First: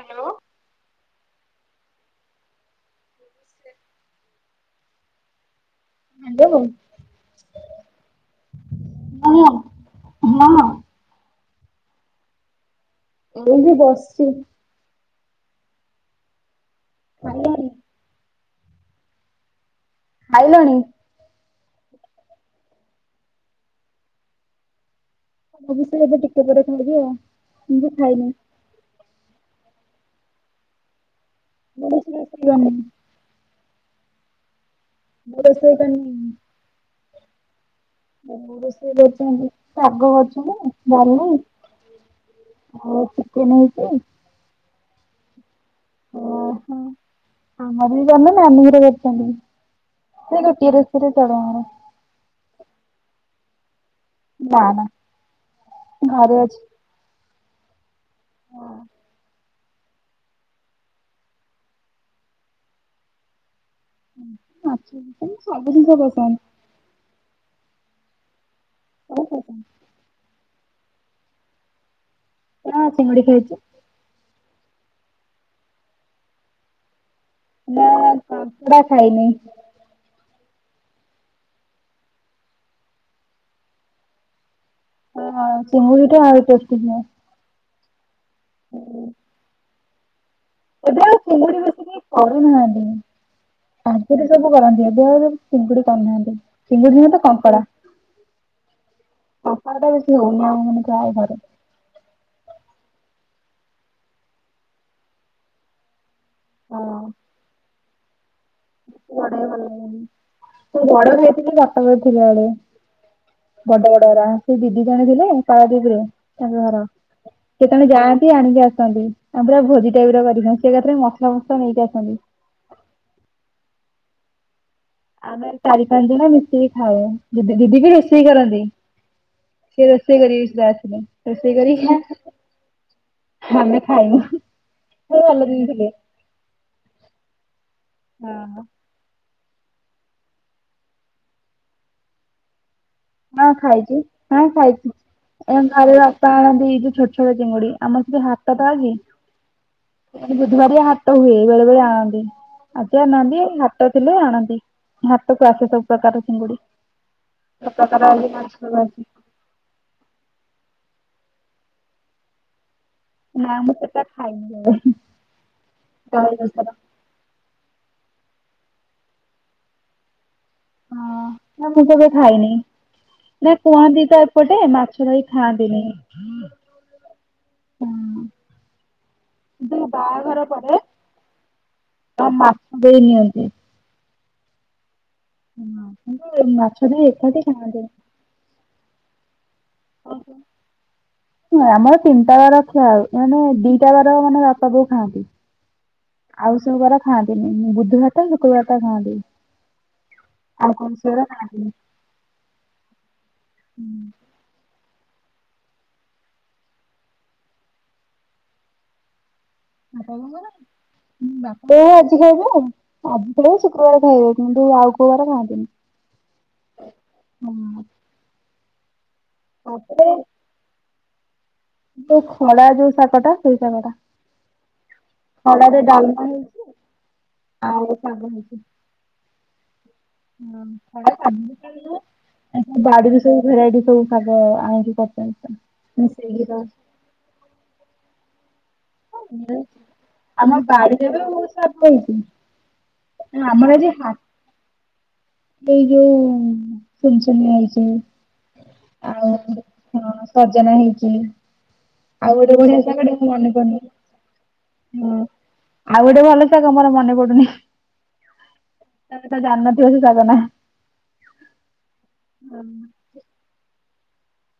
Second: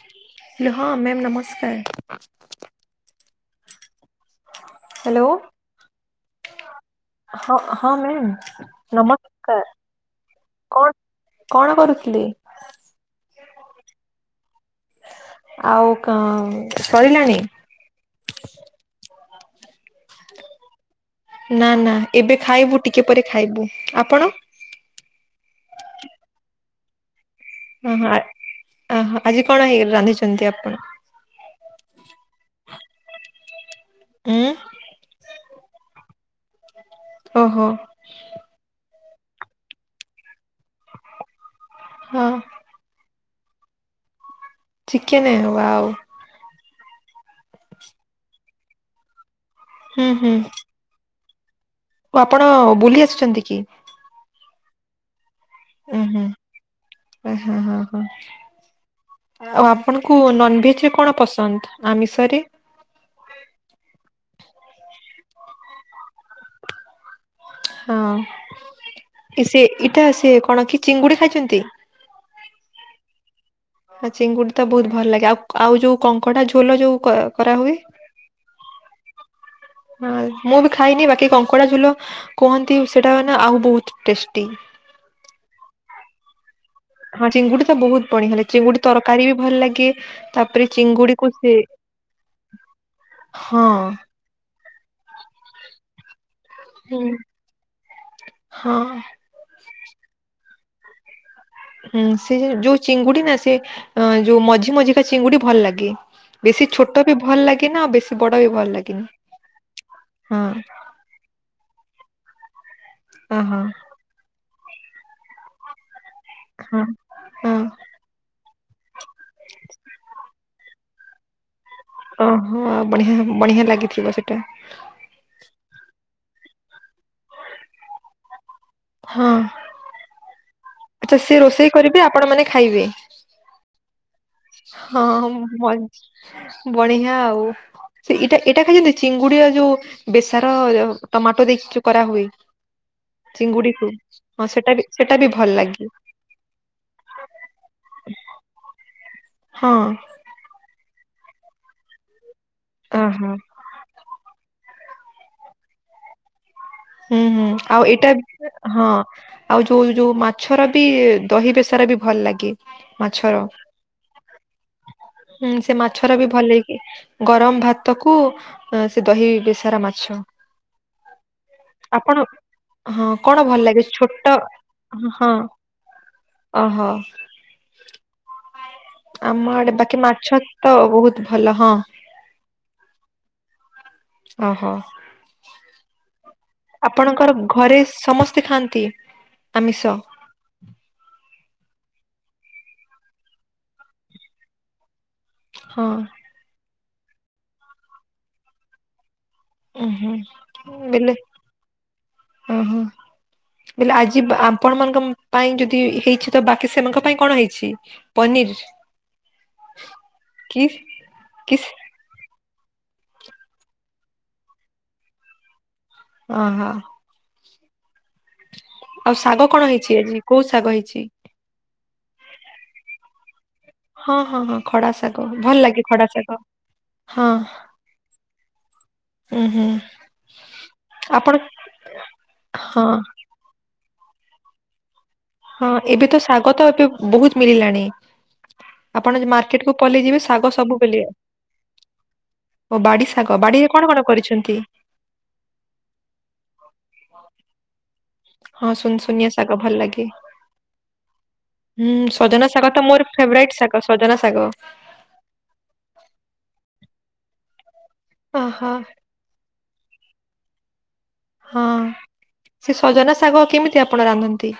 Hello. ହଁ ma'am ନମସ୍କାର। Hello. Hello. ହଁ ହଁ ମ୍ୟାମ୍ ହଁ ନମସ୍କାର ହଁ କଣ କଣ କରୁଥିଲି। ମୁଁ ବି ବସିଛି। ଆଉ କ ସରିଲାଣି। ଖାଇଲଣି ଖାଇଲଣି। ନା ନା ଏବେ ଖାଇବୁ ଟିକେ ପରେ ଖାଇବୁ ଆପଣ। ମୁଁ ବି ସେ ଏବେ ଟିକେ ପରେ ଖାଇବି ଆଉ। ମୁଁ ବି ଓଃ ଖାଇନି ଓ ହ ଆଜି କଣ ହେଇ ରାନ୍ଧିଛନ୍ତି ଆପଣ। [unintelligible] ହୁଁ। ମୁଁ ରୋସେଇ କରିନି ଓହୋ। ରୋଷେଇ ଶାଗ ଡାଲି ଆଉ ହଁ ଚିକେନ ହେଇଛି। ଚିକେନ ୱାଓ ଓ ହ ମ ବି ଜ ନାାନର ହୁଁ ହୁଁ କରଛନ୍ତିଛନ୍ତି ସେ ରୁଟି ର [unintelligible] ଆପଣ ବୁଲି ଆସିୁଛନ୍ତି କି? ନା ନା ଘରେ ଅଛି। ଓ ହ ହ ହଁ। ଆଉ ଆପଣଙ୍କୁ ନନଭେଜ ରେ କଣ ପସନ୍ଦ ଆମିଷରେ। ମାଛ ପସନ୍ଦ ସବୁ ଜିନିଷ ପସନ୍ଦ। ସବୁ ହଁ ସେ ପସନ୍ଦ। ଇଟା ସେ କଣ କି ଚିଙ୍ଗୁଡି ଖାଇଛନ୍ତି। ହଁ ଚିଙ୍ଗୁଡି ଖାଇଛି। ହଁ ଚିଙ୍ଗୁଡି ତ ବହୁତ ଭଲ ଲାଗେ। ଆଉ ଆଉ ଯୋଉ କଙ୍କଡା ଝୋଲ ଯୋଉ କରାହୁଏ। ନା କଙ୍କଡ଼ା [unintelligible] ଖାଇନି। ହଁ ମୁଁ ବି ଖାଇନି ବାକି କଙ୍କଡା ଝୁଲ କୁହନ୍ତି। ସେଟା ନା ଆଉ ବହୁତ ଟେଷ୍ଟି। ହଁ ତିଙ୍ଗୁଡି ଟା ଆ ଟେଷ୍ଟି। ହଁ ଚିଙ୍ଗୁଡି ତ ବହୁତ ବଢିଆ। ଚିଙ୍ଗୁଡି ତରକାରୀ ବି ଭଲ ଲାଗେ। ତାପରେ ଏବେ ଆଉ ଚିଙ୍ଗୁଡି କୁ ସେ ବେଶୀ କେହି ହଁ। ଚିଙ୍ଗୁଡ଼ି କରିନାହାନ୍ତି ଚିଙ୍ଗୁଡି ହୁଁ। ନୁହେଁ ତ କଙ୍କଡ଼ା ହଁ କଙ୍କଡା ଟା ବେଶୀ ହଉନି ଆମ ମାନ ଯ ଘରେ। ହୁଁ ସେ ଯୋଉ ଚିଙ୍ଗୁଡି ନା ସେ ଅ ଯୋଉ ମଝି ମଝିକା ଚିଙ୍ଗୁଡି ଭଲ ଲାଗେ। ବେଶୀ ଛୋଟ ବି ଭଲ ଲାଗେ ନା, ଆଉ ବେଶୀ ବଡ ବି ଭଲ ଲାଗେ ବେଶୀ ବଡ଼ ବି ଭଲ ଲାଗେନି ବଡ଼ ଖାଇଥିଲି କଟକ ରେ ଥିଲା ବେଳେ ଓହୋ। ବଡ ବଡ ଗୁରା ସେ ଦିଦି ଜଣେ ଦେଲେ ପାରଦୀପରେ। ତାଙ୍କ ହଁ ଘର ହଁ ଯେତେବେଳେ ଯାଆ ସିଏ ଆଣିକି ଆସନ୍ତି ଆମ୍ଭେ ଭୋଜି [unintelligible] ମସଲା ମସ ନେଇକି ଆସନ୍। ଓହୋ ବଢିଆ ବଢିଆ ଲାଗିଥିଲା ସେଟା? ଆମେ ଚାରି ପାଞ୍ଚ ଜଣ ମିଶିକି ଖାଏ ଦିଦି ଦିଦି ବି ରୋସେଇ କରନ୍ତି। ହଁ। ସେ ରୋଷେଇ କରିବେ ସେ ଆସିଲେ ଆଚ୍ଛା ସିଏ ରୋଷେଇ କରିବେ ଆପଣ ମାନେ ଖାଇବେ [unintelligible] ଆମେ ଖାଇବୁ ହୁଁ। ହଁ ମଜ ବଢିଆ ଆଉ ସେ ଏଇଟା ଏଇଟା ଖାଲି ଦେ ଚିଙ୍ଗୁଡି ଆ ଯୋଉ ବେସର ଟମାଟୋ ଦେଇକି ଚୋ କରାହୁଏ। ହଁ ଚିଙ୍ଗୁଡିକୁ ଖାଇଛି ହଁ ସେଟା ବି ସେଟା ବି ଭଲ ଲାଗି। ତଣ୍ ଦେଇକି ଛୋଟ ଛୋ ଚିଙ୍ଗୁଡି। ଆମ ସେଠି ହାଟଟା ଅଛି। ହଁ। ଇଆଡ଼େ ବୁଧବାରିଆ ହାଟ ହୁଏ ବେଳେ ବେଳେ ଆଣନ୍ତି। ଆଜି ଆଣି ଓହୋ ନାହାନ୍ତି ହା ଟ ଥିଲେ ଆଣନ୍ତି। ହାଟକୁ ଆସେ ସବୁ ପ୍ରକାର ଚିଙ୍ଗୁଡି। ହୁଁ ହୁଁ ସବୁ ଆଉ ପ୍ରକାର ଏଟା ମାଛ ବେ ସବୁ ହଁ। ଆସେ ଆଉ ଯୋଉ ଯୋଉ ମାଛର ବି ଦହି ବେଶର ବି ଭଲ ଲାଗେ। ମାଛରଁ। ନା ମୁଁ ସେଟା ଖାଇନି କେବେ ହୁଁ ସେ ମାଛର ବି ଦହି ବେସର। ଭଲେଇକି। ଗରମ ଭାତ କୁ ଆଁ ସେ ଦହି ବେସାରା ମାଛ। ହଁ ନା ମୁଁ କେବେ ଆପଣ ଖାଇନେଇ। ହଁ କଣ ନା ଭଲ ଲାଗେ କୁହନ୍ତି ତ ଛୋଟ ଏପଟେ ମାଛ ଧହି ହଁ ଖାଆନ୍ତିନି। ଓହୋ ହଁ ଆମ ଆଡେ କିନ୍ତୁ ବାକି ମାଛ ତ ବହୁତ ଭଲ ହଁ। ତା ମାଛ ଦେଇ ନିଅନ୍ତି। ଓହୋ। କିନ୍ତୁ ମାଛ ଦେଇ ଆପଣଙ୍କର ଏକାଠି ଘରେ ଖାଆନ୍ତିନି। ସମସ୍ତେ ଖାଆନ୍ତି ଆମିଷ? [inaudible] ନାଁ ଆମର ତିନିଟା ବାର ଖିଆ ହୁଏ। ମାନେ ଦିଟା ବାର ମାନେ ବାପା ବୋଉ ଖାଆନ୍ତି। ହଁ। ଆଉ ସବୁ ବାର ଖାଆନ୍ତିନି ବୁଧବାର ଟା ଶୁକୃବାର ଟା ଖାଆନ୍ତି। ଉଁ ଆଉ କଣ ଶେରା ଖାନ୍ତିନୀ। ଉହୁଁ ହେଲେ ଆଜିବ୍ ଆପଣ ମାନଙ୍କମ୍ ପାଇଁ ଯଦି ହେଇଛି ତ ବାକି ସେମାଙ୍କ ପାଇଁ କଣ ହେଇଛି ପନିର? ବାପା କି କି ବୋଉମନ ଉମ ବାପା ବୋ ଜି ଖାଇବେ ଆଉ ଆଜି ଖାଇ ଶୁକ୍ରବାର ଖାଇବେ କିନ୍ତୁ ଆଉ କୋଉବାର ଖାଆନ୍ତିନି। ଓହୋ। ହଁ। ଆଉ ଶାଗ କଣ ହେଇଛି ଆଜି କୋଉ ଶାଗ ହେଇଛି? ଯୋଉ ଖଡା ଯୋଉ ଶାଗଟା ସେଇ ଶାଗ ଟା। ହଁ ହଁ ହଁ ଖଡା ଶାଗ ଭଲ ଖଡାରେ ଲାଗେ ଖଡା ଡାଲମା ଶାଗ ହେଇଛି ହଁ। ଆଉ ସାଗ ହେଇଛି। ଉଁ ହୁଁ ମମଫଡା ଆପଣ [unintelligible] ହଁ ବାଡ଼ି ସବୁ ଭେରାଇଟି ସବୁ ଶାଗ ଆଣିକି କତ୍ ହଁ ଏବେ ତ ଶାଗ ତ ଏବେ ବହୁତ ମିଳିଲାଣି। ଆପଣ ସବୁ ମାର୍କେଟ କୁ ପଲେଇ ଯିବେ ଶାଗ ଆମ ସବୁ ବିଲିଅ। ବାଡିରେ ବି ବହୁତ ଶାଗ ହେଇଛି ଓ ବାଡି ଶାଗ ବାଡିରେ ଆମର ଆଜି କଣ କଣ ହା କରିଛନ୍ତି? ଏଇ ଯୋଉ ସୁନସୁନିଆ ହେଇଚି। ହଁ ଆଉ ସୁନସୁନିଆ ଶାଗ ଭଲ ହଁ ଲାଗେ ସଜନା ହେଇଚି। ହୁଁ ସଜନା ଶାଗଟା ମୋର ଫେବରାଇଟ ଶାଗ ସଜନା ଶାଗ। ହୁଁ ଆଉ ଗୋଟେ ଭଲ ଶାଗ ମୋର ମନେ ପଡୁନି। ଅହା। ତମ ତ ଜାନ୍ ନଥିବ ସେ ଶାଗ ନାଁ। ହଁ ସେ ସଜନା ଶାଗ କେମିତି ଆପଣ ରାନ୍ଧନ୍ତି?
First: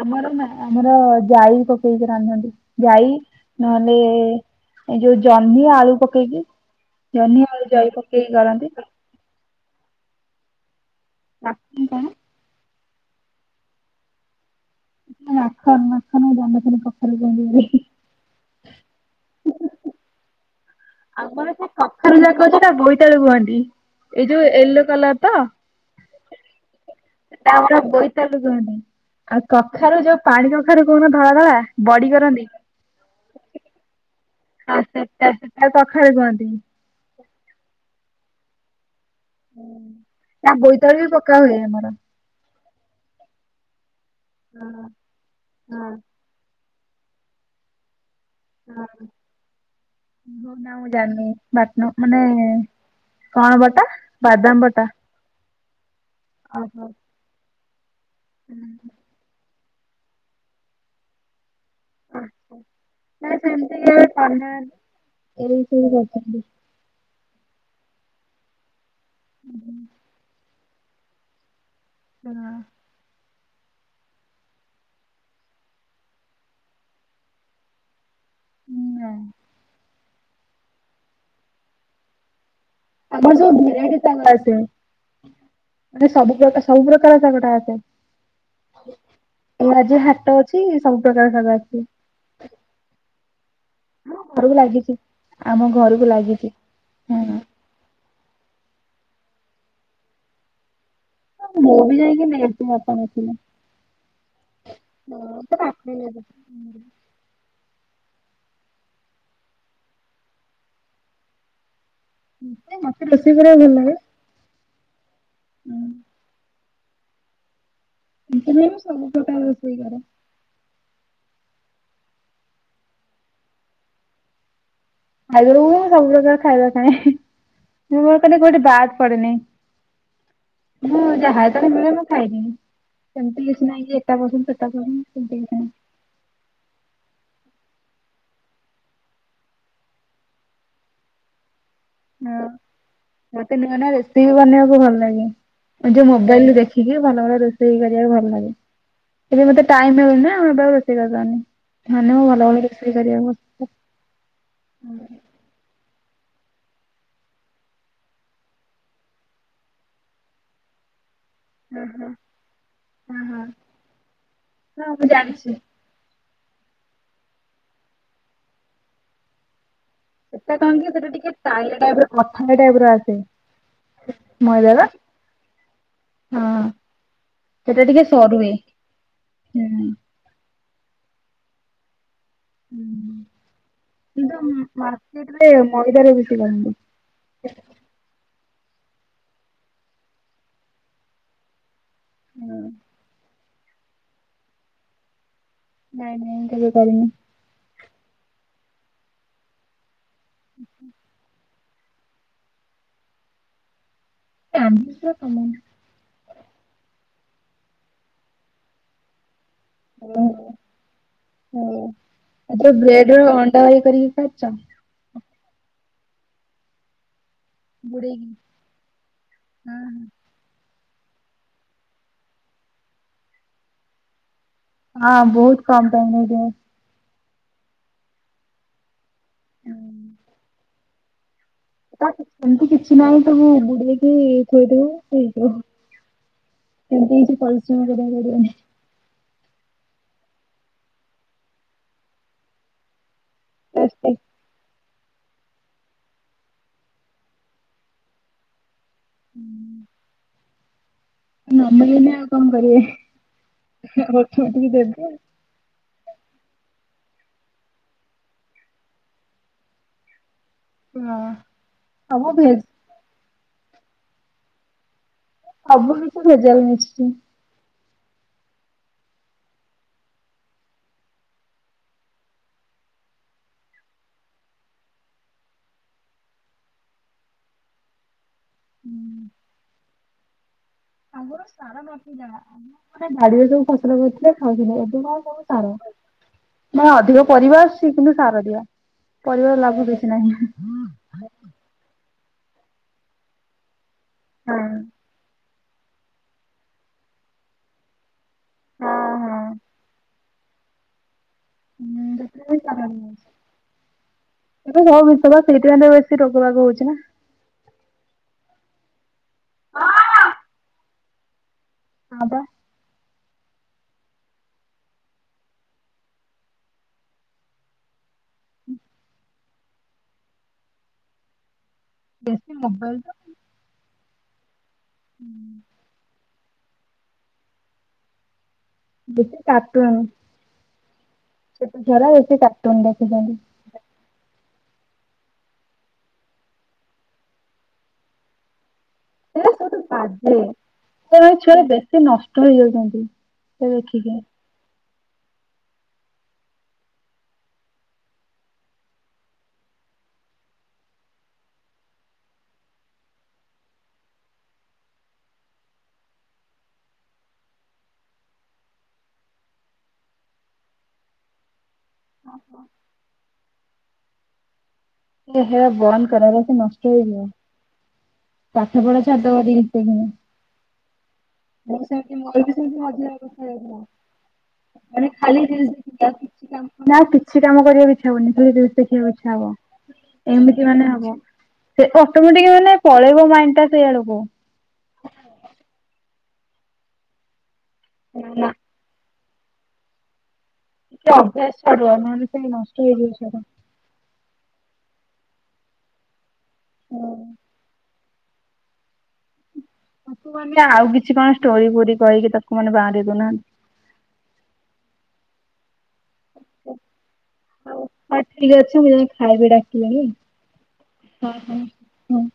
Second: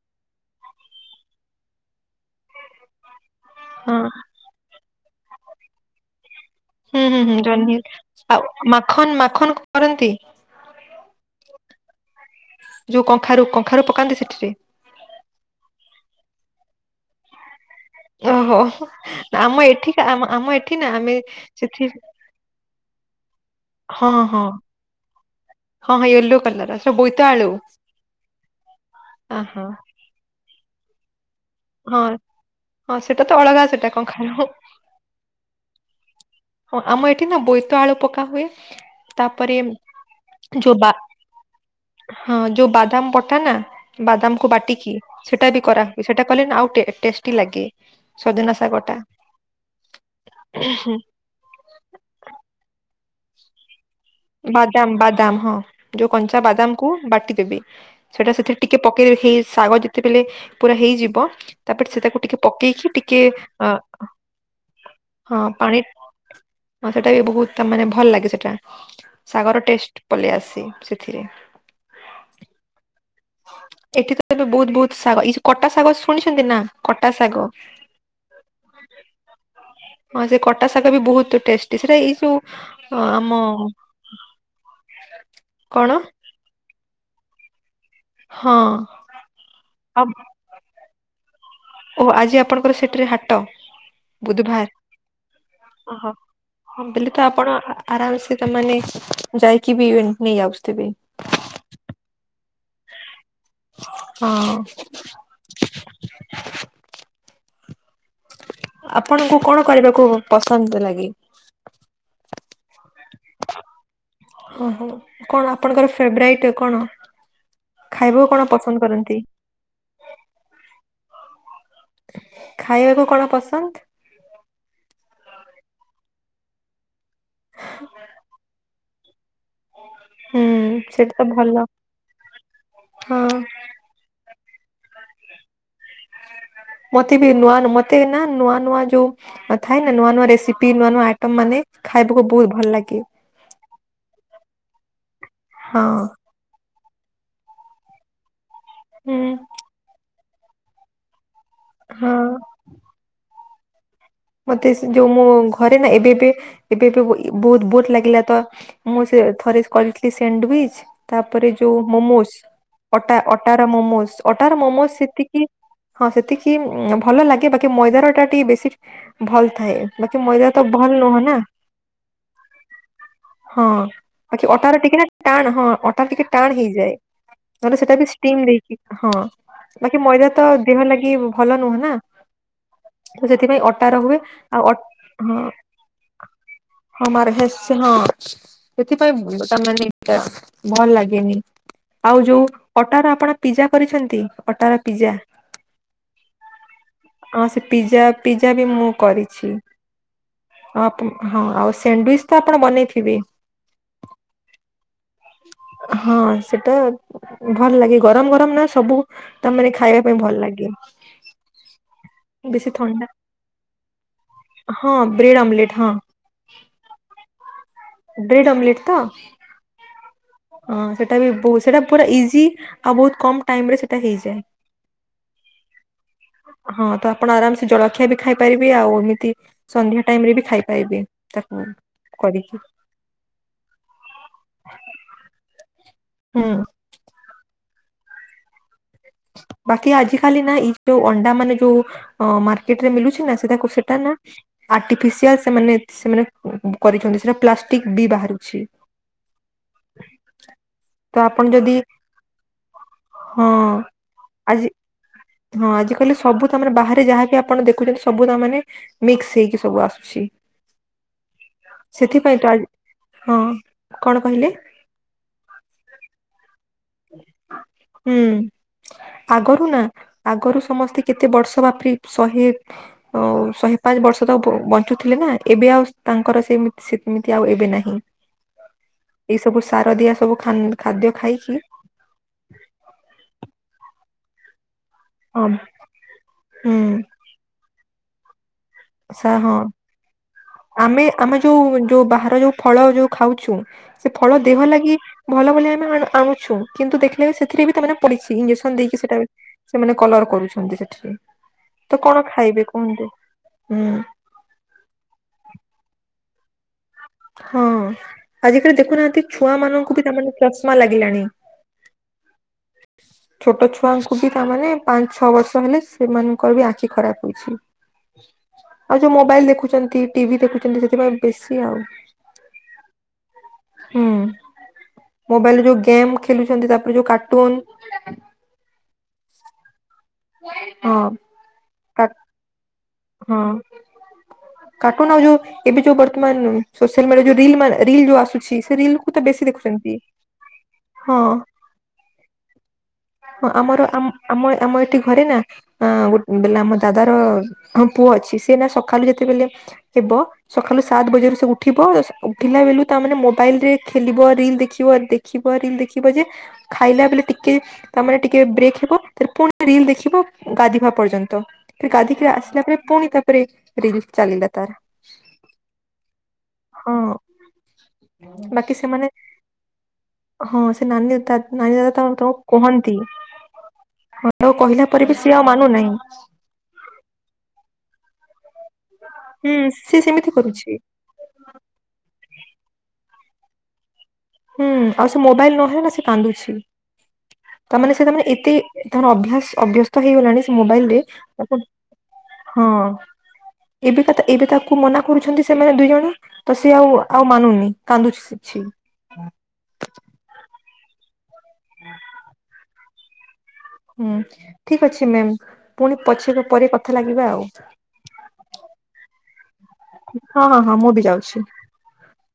ଆମର ନା ଆମର ଜାଇ ପକେଇକି ରାନ୍ଧନ୍ତି। ଯାଇ ହଁ ନହେଲେ ଏଇ ଯୋଉ ଜହ୍ନି ଆଳୁ ପକେଇକି ହୁଁ ହୁଁ ହୁଁ ଜହ୍ନି ଆଳୁ ଜହ୍ନ ଜଇ ପକେଇକି ଆଉ କରନ୍ତି। ମାଖନ ମାଖନ କରନ୍ତି। ମାଖନ କଣ? ଯୋଉ କଙ୍ଖାରୁ କଙ୍ଖାରୁ ପକାନ୍ତି ସେଠିରେ। ଆଖନ ନାଖନ ମୁଁ ଜାଣିନଥିଲି ପ୍ରଥମେ ଜାଣିଲି। ଓହୋ ଆମ ଏଠିକା ଆମ ଏଠ ଆଉମର ସେଇ କଖାରୁ ଯାକୁ କହନ୍ତି ତାକୁ ବୋଇତାଳୁ କୁହନ୍ତି। ହଁ ଏଇ ଯୋଉ ହଁ ୟେଲୋ କଲର ତ। ହଁ ହଁ ୟେଲୋ କଲର ସେ ବୋଇତ ଆଳୁ ସେଟା ଆମର ବୋଇତାଲୁ କୁହନ ଆଉ ହଁ ହଁ କଖାରୁ ଯୋଉ ପାଣି କଖାରୁ କହୁନ ଧଳା ଧଳା ହଁ ବଡି କରନ୍ତି। ହଁ ସେଟା ତ ଅଲଗା ସେଟା କଖାରୁ। ଆଉ ସେତ ସେ କଖାରୁ କୁହନ୍ତି। ହଁ ଆମ ଏଠି ନା ବୋଇତାଳୁ ପକା ହୁଏ। ତାପରେ ତା ଯୋଉ ବା ବୋଇତାଳୁ ବି ପକା ହୁଏ ଆମର। ହଁ ଯୋଉ ବାଦାମ ବଟା ନା ବାଦାମକୁୁ ବାଟିକି ସେଟା ବି କରା ହୁଏ ସେଟା କଲେ ନା ଆଉ ଟେଷ୍ଟି ଲାଗେ। ସଜନା ହଁ ଶାଗଟା ହଉ ନା ମୁଁ ଜାଣିନି। ବାଟନ ମାନେ କଣ ବଟା? ବାଦାମ ବାଦାମ ହଁ ଯୋଉ କଞ୍ଚା ବାଦାମ ଓହୋ କୁ ବାଟି ଦେବେ। ସେଇଟା ସେଥିରେ ଟିକେ ପକେଇ ଦେଇକି ଶାଗ ଯେତେବେଳେ ପୁରା ହେଇଯିବ ତାପରେ ତାକୁ ଟିକେ ଆଚ୍ଛା ପକେଇକି ଟିକେ ନାଇଁ ଅ ସେମିତି କେବେ କରିନାହାନ୍ତି। ହଁ ଏଇ ପାଣି ସବୁ କରିଛନ୍ତି। ହଁ ସେଇଟା ବି ବହୁତ ମାନେ ଭଲ ଲାଗେ ସେଟା ଶାଗର ଟେଷ୍ଟ ପଳେଇ ଆସେ ସେଥିରେ ହଁ। ଏଠି ତ ଏବେ ବହୁତ ବହୁତ ଶାଗ ଏ କଟା ଶାଗ ଶୁଣିଛନ୍ତି ନା କଟା ଶାଗ। ନା ହଁ ସେ କଟା ଶାଗ ବି ବହୁତ ଟେଷ୍ଟି ସେଇଟା ଏଇ ଯୋଉ ଆମ ଆମର ସବୁ ଭେରାଇଟି ଶାଗ ଆସେ କଣ ମାନେ ସବୁ ପ୍ରକାର ସବୁ ପ୍ରକାର ଶାଗଟା ଆସେ ହଁ ଏଇ ଆଜି ଆଉ ହାଟ ଅଛି ସବୁ ପ୍ରକାର ଶାଗ ଆସିବ। ଓ ଆଜି ଆପଣଙ୍କର ସେଠିରେ ହାଟ। ଆମ ଘରକୁ ବୁଧବାର ଲାଗିଛି। ଆମ ଘରକୁ ଓହୋ ଲାଗିଛି ହ ବୋଲି ତ ହଁ। ଆପଣ ଆରାମ ସେ ତମାନେେ ଯାଇକି ବି ନେଇ ଆଶୁଉଥିବେ। ମୁଁ ବି ଯାଇକି ନେଇଥିଲ ଆପଣ ଏଥିଲେ। ହଁ। ହଁ [inaudible] ଆପଣଙ୍କୁ କଣ କରିବାକୁ ପସନ୍ଦ ଲାଗେ? ମତେ ରୋଷେଇ କରିବାକୁ ଭଲ ଲାଗେ। ଓହୋ କଣ ଆପଣଙ୍କର ଫେବରାଇଟ୍ କଣ? ଖାଇବାକୁ କଣ ଏମିତି ନୁହେଁ ମୁଁ ପସନ୍ଦ ସବୁ କରନ୍ତି? ପ୍ରକାର ରୋଷେଇ କରେ। ଖାଇବାକୁ କଣ ପସନ୍ଦ? ଖାଇବାକୁ ମୁଁ ସବୁ ପ୍ରକାର ଖାଇବା ଖାଏ ମୋର କୋଉଠି ବାଦ୍ ପଡେ ନାହିଁ। ହୁଁ ମୁଁ ସେଇଟା ତ ଯାହା ଭଲ ଯେତେବେଳେ ମିଳେ ମୁଁ ଖାଇଦିଏ ହଁ ସେମତି କି ନାଇଁ ଯେ ଏଟା ପସନ୍ତ ସେଟା ପସନ୍ତ ସେମିତି କିଛି ନାଇଁ। ମତେ ବି ନୂଆ ମତେ ନା ନୂଆ ନୂଆ ଯୋଉ ନଥାଏ ନା ନୂଆ ନୂଆ ରେସିପି ନୂଆ ନୂଆ ଆଇଟମ ମାନେ ଖାଇବାକୁ ବହୁତ ଭଲ ଲାଗେ। ମତେ ନୂଆ ନୂଆ ରେସିପି ବନେଇବାକୁ ଭଲ ହଁ ଲାଗେ ଯୋଉ ମୋବାଇଲରୁ ଦେଖିକି। ଦେ ଭଲ ଭଲ ରୋଷେଇ କରିବାକୁ ଭଲ ଲାଗେ ହୁଁ ଏବେ ମତେ ଟାଇମ ମିଳୁନି ନା ଏବେ ରୋଷେଇ କରିପାରୁନି। ମାନେ ହଁ। ମୁ ଭଲ ଭଲ ରୋଷେଇ କରିବାକୁ ଭଲ ମତେ ସେ ଯୋଉ ମୋ ଘରେ ନା ଏବେଏବେ ଏବେଏବେ ବହୁତ ବୋର ଲାଗିଲା ତ ମୁଁ ସେ ଥରେ କରିଥିଲି ସେଣ୍ଡୱିଚ। ତାପରେ ଯୋଉ ମୋମୋଜଟ ହଁ ହଁ ଅଟାର ମୋମୋଜ ଅଟାର ମୋମୋଜ ହଁ ମୁଁ ସେତିକି ଜାଣିଛି। ହଁ ସେତିକି ଭଲ ଲାଗେ ବାକି ମଇଦାର ଟା ଟିକେ ବେଶୀ ଭଲ୍ ଥାଏ। ବାକି ମଇଦା ସେଇଟା ତ କଣ ଭଲ କି ସେଟା ନୁହଁ ଟିକେ ନା ତା ଟାଇପ୍ କଥା ଟାଇପ୍ ରୁ ଆସେ। ହଁ ବାକି ଅଟାର ମଇଦାର। ଟିକେ ନା ଟାଣ୍ ହଁ ଅଟାର ଟିକେ ଟାଣ୍ ହଁ ହେଇଯାଏ। ନହେଲେ ସେଟା ଟିକେ ବି ଷ୍ଟିମ୍ ସରୁଏ। ଦେଇକି ହଁ ହୁଁ ବାକି ମଇଦା ତ ଦେହ ଲାଗି ଭଲ ନୁହଁ ନା ତ ସେଥିପାଇଁ ଅଟା କିନ୍ତୁ ମାର୍କେଟରେ ମଇଦା ରେ ବିକିଲେଣି। ହ ମାର୍ ହେସ୍ଛି ହଁ। ସେଥିପାଇଁ ତ ମାନେ ଏଟା ଭଲ୍ ଲାଗେନି। ଆଉ ଯୋଉ ଅଟାର ଆପଣ ପିଜ୍ଜା କରିଛନ୍ତି ଅଟାର ପିଜ୍ଜା। ନାଇଁ ନାଇଁ କେବେ କରିନି। ହଁ ସେ ପିଜା ପିଜ୍ଜା ବି ମୁଁ କରିଛି। ହଁ ଆଉ ସେଣ୍ଡ୍ୱିସ୍ ତ ଆପଣ ବନେଇଥିବେ? ଏ ଆମିଷ ତମ ହଁ ସେଟା ଭଲ୍ ଲାଗେ ଗରମ ଗରମ ନା ସବୁ ତାମାନେ ଖା ଖାଇବା ପାଇଁ ହଁ। ଭଲ୍ ଲାଗେ ବେଶୀ ଥଣ୍ଡା ଦବାଇ କରିକି ଖାଚ? ହଁ ବ୍ରେଡ଼୍ ଆମ୍ଲେଟ୍ ହଁ। ବୁଡେଇକି ବ୍ରେଡ଼୍ ଆମ୍ଲେଟ ତ? ହଁ ହଁ ସେଟା ବି ବହୁ ସେଇଟା ପୁରା ଇଜି ଆଉ ବହୁତ୍ କମ୍ ଟାଇମ୍ ରେ ସେଟା ହେଇଯାଏ। ହଁ ବହୁତ କମ୍ ଟାଇମ୍ ହେଇଯାଏ। ହଁ ତ ଆପଣ ଆରାମ୍ ସେ ଜଳଖିଆ ବି ଖାଇପାରିବେ। ଆଉ ଏମିତି ସନ୍ଧ୍ୟା ଟାଇମ୍ ରେ ବି ଖାଇପାରିବେ। ତାକୁ। ତାକୁ କରିକି ସେମିତି କିଛି ନାହିଁ ତାକୁ ବୁଡ଼େଇକି ଖୁଏଇ ଦେବେ ହେଇଯିବ। ହୁଁ। ଏମିତି କିଛି ପରିଶ୍ରମ କରିବାକୁ ପଡ଼ିବନି। ବାକି ଆଜିିକାଲି ନା ଏଇ ଯୋଉ ଅଣ୍ଡା ମାନେ ଯୋଉ ମାର୍କେଟରେ ମଲୁଛି ନା ସେଟାକୁ ସେଟା ଫାଷ୍ଟେ ନା ଆର୍ଟିଫିସିଆଲ୍ ସେମାନେ ସେମାନେ କରିଛନ୍ତି ସେଟା ପ୍ଲାଷ୍ଟିକ ବି ବାହାରୁଛି। ହୁଁ। ତ ଆପଣ ଯଦି ନମିଳିନେ ଆଉ କଣ କରିବିବେ ହଁ ଆଜି ଅଟମେଟିକି ଦେବେ ଆଉ ହଁ ଆଜି କାଲି ସବୁ ତମାନେ ବାହାରେ ଯାହାବି ଆପଣ ଦେଖୁଛନ୍ତି ସବୁ ତାମନେ ମିକ୍ସ ହେଇକି ସବୁ ଆସୁଛି। ହଁ। ସବୁ ସେଥିପାଇଁ ତ ଭେଜ ହଁ କଣ କହିଲେ ସବୁ ବି ତ ଭେଜାଲ୍ ମିଶୁଛି ହୁଁ ଆଗରୁ ନା ଆଗରୁ ସମସ୍ତେ କେତେ ବର୍ଷ ବାପି ଶହେ ଅ ଶହେ ବର୍ଷ ତ ବଞ୍ଚୁଥିଲେ ନା ଏବେ ଆଉ ତାଙ୍କର ସେମିତି ଏମିତି ଆଉ ଏବେ ନାହିଁ ଏଇ ସବୁ ସାର ଦିଆ ସବୁ ଖାନ୍ ଖାଦ୍ୟ ଖାଇକି ଆମାନେ ବାଡି଼ରେ ଯୋଉ ସବୁ ଫସଲ କରିଥିଲେ ଖାଉଥିଲେ ଏବେ କଣ ହଁ ସବୁ ସାର ହୁଁ ମାନେ ଅଧିକ ପରିବା ଆଛି କିନ୍ତୁ ସାର ଦିଆ ସା ପରିବାର ହଁ ଲାଭ କିଛି ନାହିଁ ଆମେ ଆମେ ଯୋଉ ଯୋଉ ବାହାର ଯୋଉ ଫଳ ଯୋଉ ଖାଉଛୁ ସେ ଫଳ ହଁ ଦେହ ଲାଗି ଭଲ ବୋଲି ଆମେ ଆଣୁ- ଆଣୁଛୁ କିନ୍ତୁ ଦେଖିଲେ ବି ସେଥିରେ ବି ତାମାନେ ପଡି଼ଛି ଇଞ୍ଜେକ୍ସନ ଦେଇକି ହଁ ସେଟା ହଁ। ସେମାନେ କଲର କରୁଛନ୍ତି ସେଠରେ ତ କଣ ଖାଇବେ କୁହନ୍ତୁ? ହୁଁ। ଏ ହ ବିଷ ବା ସେଇଥିପାଇଁ ତ ବେଶୀ ରୋଗ ବାଗ ହଉଛି ନା ହଁ ଆଜିକାଲି ଦେଖୁନାହାନ୍ତି ଛୁଆ ମାନଙ୍କୁ ବି ତାମାନେ ଚଷମା ଲାଗିଲାଣି ହଁବା ହ [unintelligible] ଛୋଟ ଛୁଆଙ୍କୁ ବି ତା ମାନେ ପାଞ୍ଚ, ଛଅ ବର୍ଷ ହେଲେ ସେମାନଙ୍କର ବି ଆଖି ଖରାପ ହଉଛି। ଆଉ ଯୋଉ ମୋବାଇଲ ଦେଖୁଛନ୍ତି, ଟିଭି ଦେଖୁଛନ୍ତି ସେଥିପାଇଁ ବେଶୀ ଆଉ। ବେଶି ମୋବାଇଲ ତ। ହୁଁ, ମୋବାଇଲରେ ଯୋଉ ଗେମ୍ ଖେଲୁଛନ୍ତି, ତାପରେ ଯୋଉ କାର୍ଟୁନ। ବେଶି କାର୍ଟୁନ୍। ହଁ। ଛୋଟ ଛୁଆ କା ଉରା ବେଶୀ କାର୍ଟୁନ୍ ଦେଖ ହଁ। କାର୍ଟୁନ ଆଉ ଯୋଉ ଏବେ ଯୋଉ ବର୍ତ୍ତମାନ ସୋସିଆଲ୍ ମିଡ଼ିଆରେ ଯୋଉ ରିଲ୍ ମାନେ ରିଲ୍ ଯୋଉ ଆସୁଛି ସେ ରିଲ୍ କୁ ତ ବେଶୀ ଏରା ସବୁଠୁ ଦେଖୁଛନ୍ତି। ବାଜେ ହଁ। ଏ ଛୁଆରା ବେଶୀ ନଷ୍ଟ ହେଇଯାଉଛନ୍ତି ହଁ ସେ ଆମର ଦେଖିକି ଆମ ଆମ ଏଠି ଘରେ ନା ଅ ଗୋ ବେଲେ ଆମ ଦାଦାର ପୁଅ ଅଛି ସେସନା ସକାଲୁ ଯେତେବେଲେ ହେବ ସକାଲୁ ସାତ୍ ବଜେରୁ ସେ ଉଠିବ। ଉଠିଲା ବେଲୁ ତା ମାନେ ମୋବାଇଲ ରେ ଖେଲିବ ରିଲ ଦେଖିବ ଦେଖି ଦେଖିବ ରିଲ୍‌ ଦେଖିବ ଯେ ଖାଇଲା ବେଲେ ଟିକେ ତା ମାନେ ଟିକେ ବ୍ରେକ୍ ହେବ। ତା ପୁଣି ରିଲ ଦେଖିବ ଗାଧେଇବା ପର୍ଯ୍ୟନ୍ତ। ଫେରେ ଗାଧେଇକିରି ଆସି ଲା ପରେ ପୁଣି ତ ତାପରେ ରିଲ୍ ଚାଲିିଲା ତାର। ହେ ହେରା ବନ୍ଦ କର ନହେଲେ ସିଏ ନଷ୍ଟ ହଁ ହେଇଯିବ। ବାକି ପାଠପଢ଼ା ସେମାନେ ଛାଡ଼ି ଦବ ରିଲ୍। [unintelligible] ହଁ ସେ ନାନୀ ତା ନାନୀ ଦାଦା ତାଙ୍କୁ [unintelligible] କୁହନ୍ତି କହିଲା ପରେ ମାନେ ବି ସିଏ ଖାଲି ଆଉ ରିଲ୍। ମାନୁନାହିଁ। [unintelligible] ଆଉ କିଛି କାମ କରିବା ଇଚ୍ଛା ହବନି ଖାଲି ରିଲ୍ ଦେଖିବାକୁ ଇଚ୍ଛା ହବ ହୁଁ ସିଏ ସେମିତି ଏମିତି କରୁଛି। ମାନେ ହବ। ସେ ଅଟୋମେଟିକ ମାନେ ପଳେଇବ ମାଇଣ୍ଡ ଟା ସେଇ ଆଡ଼କୁ। ହୁଁ। ଆଉ ସେ ମୋବାଇଲ ନହେଲେ ନା ସିଏ କାନ୍ଦୁଛି ତା ମାନେ ସିଏ ତା ମାନେ ନା ଏତେ ତାଙ୍କର ଅଭ୍ୟାସ ଅଭ୍ୟସ୍ତ ହେଇ ଗଲାଣି ସେ ମୋବାଇଲ ରେ, ସେ ଅଭ୍ୟାସ ଛାଡୁଆ ନହେଲେ ସେ ହଁ। ନଷ୍ଟ ହେଇଯିବ ସେଗୁଡା। ଏବେ ତା ଏବେ ତାକୁ ମନା କରୁଛନ୍ତି ସେମାନେ ଦୁଇ ଜଣ ତ ସେ ଆଉ ଆଉ ମାନୁନି କାନ୍ଦୁଛିଛି। ତାକୁ ମାନେ ଆଉ କିଛି କଣ ଷ୍ଟୋରି-ଫୋରି କହିକି ତାକୁ ମାନେ ବାଆଁରେଇ ଦଉ ନାହାନ୍ତି। ହୁଁ ଠିକ୍ ଅଛି ମ୍ୟାମ୍। ପୁଣି ପଛିରେ ପରେ କଥା ଲାଗିବା ଆଉ। ହଉ ହଁ ଠିକ୍ ଅଛି ମୁଁ ଯାଇ ଖାଇବି ଡାକି ହଁ ହଁ ହଁ ମୁଁ ବି ଯାଉଛି। ହଁ।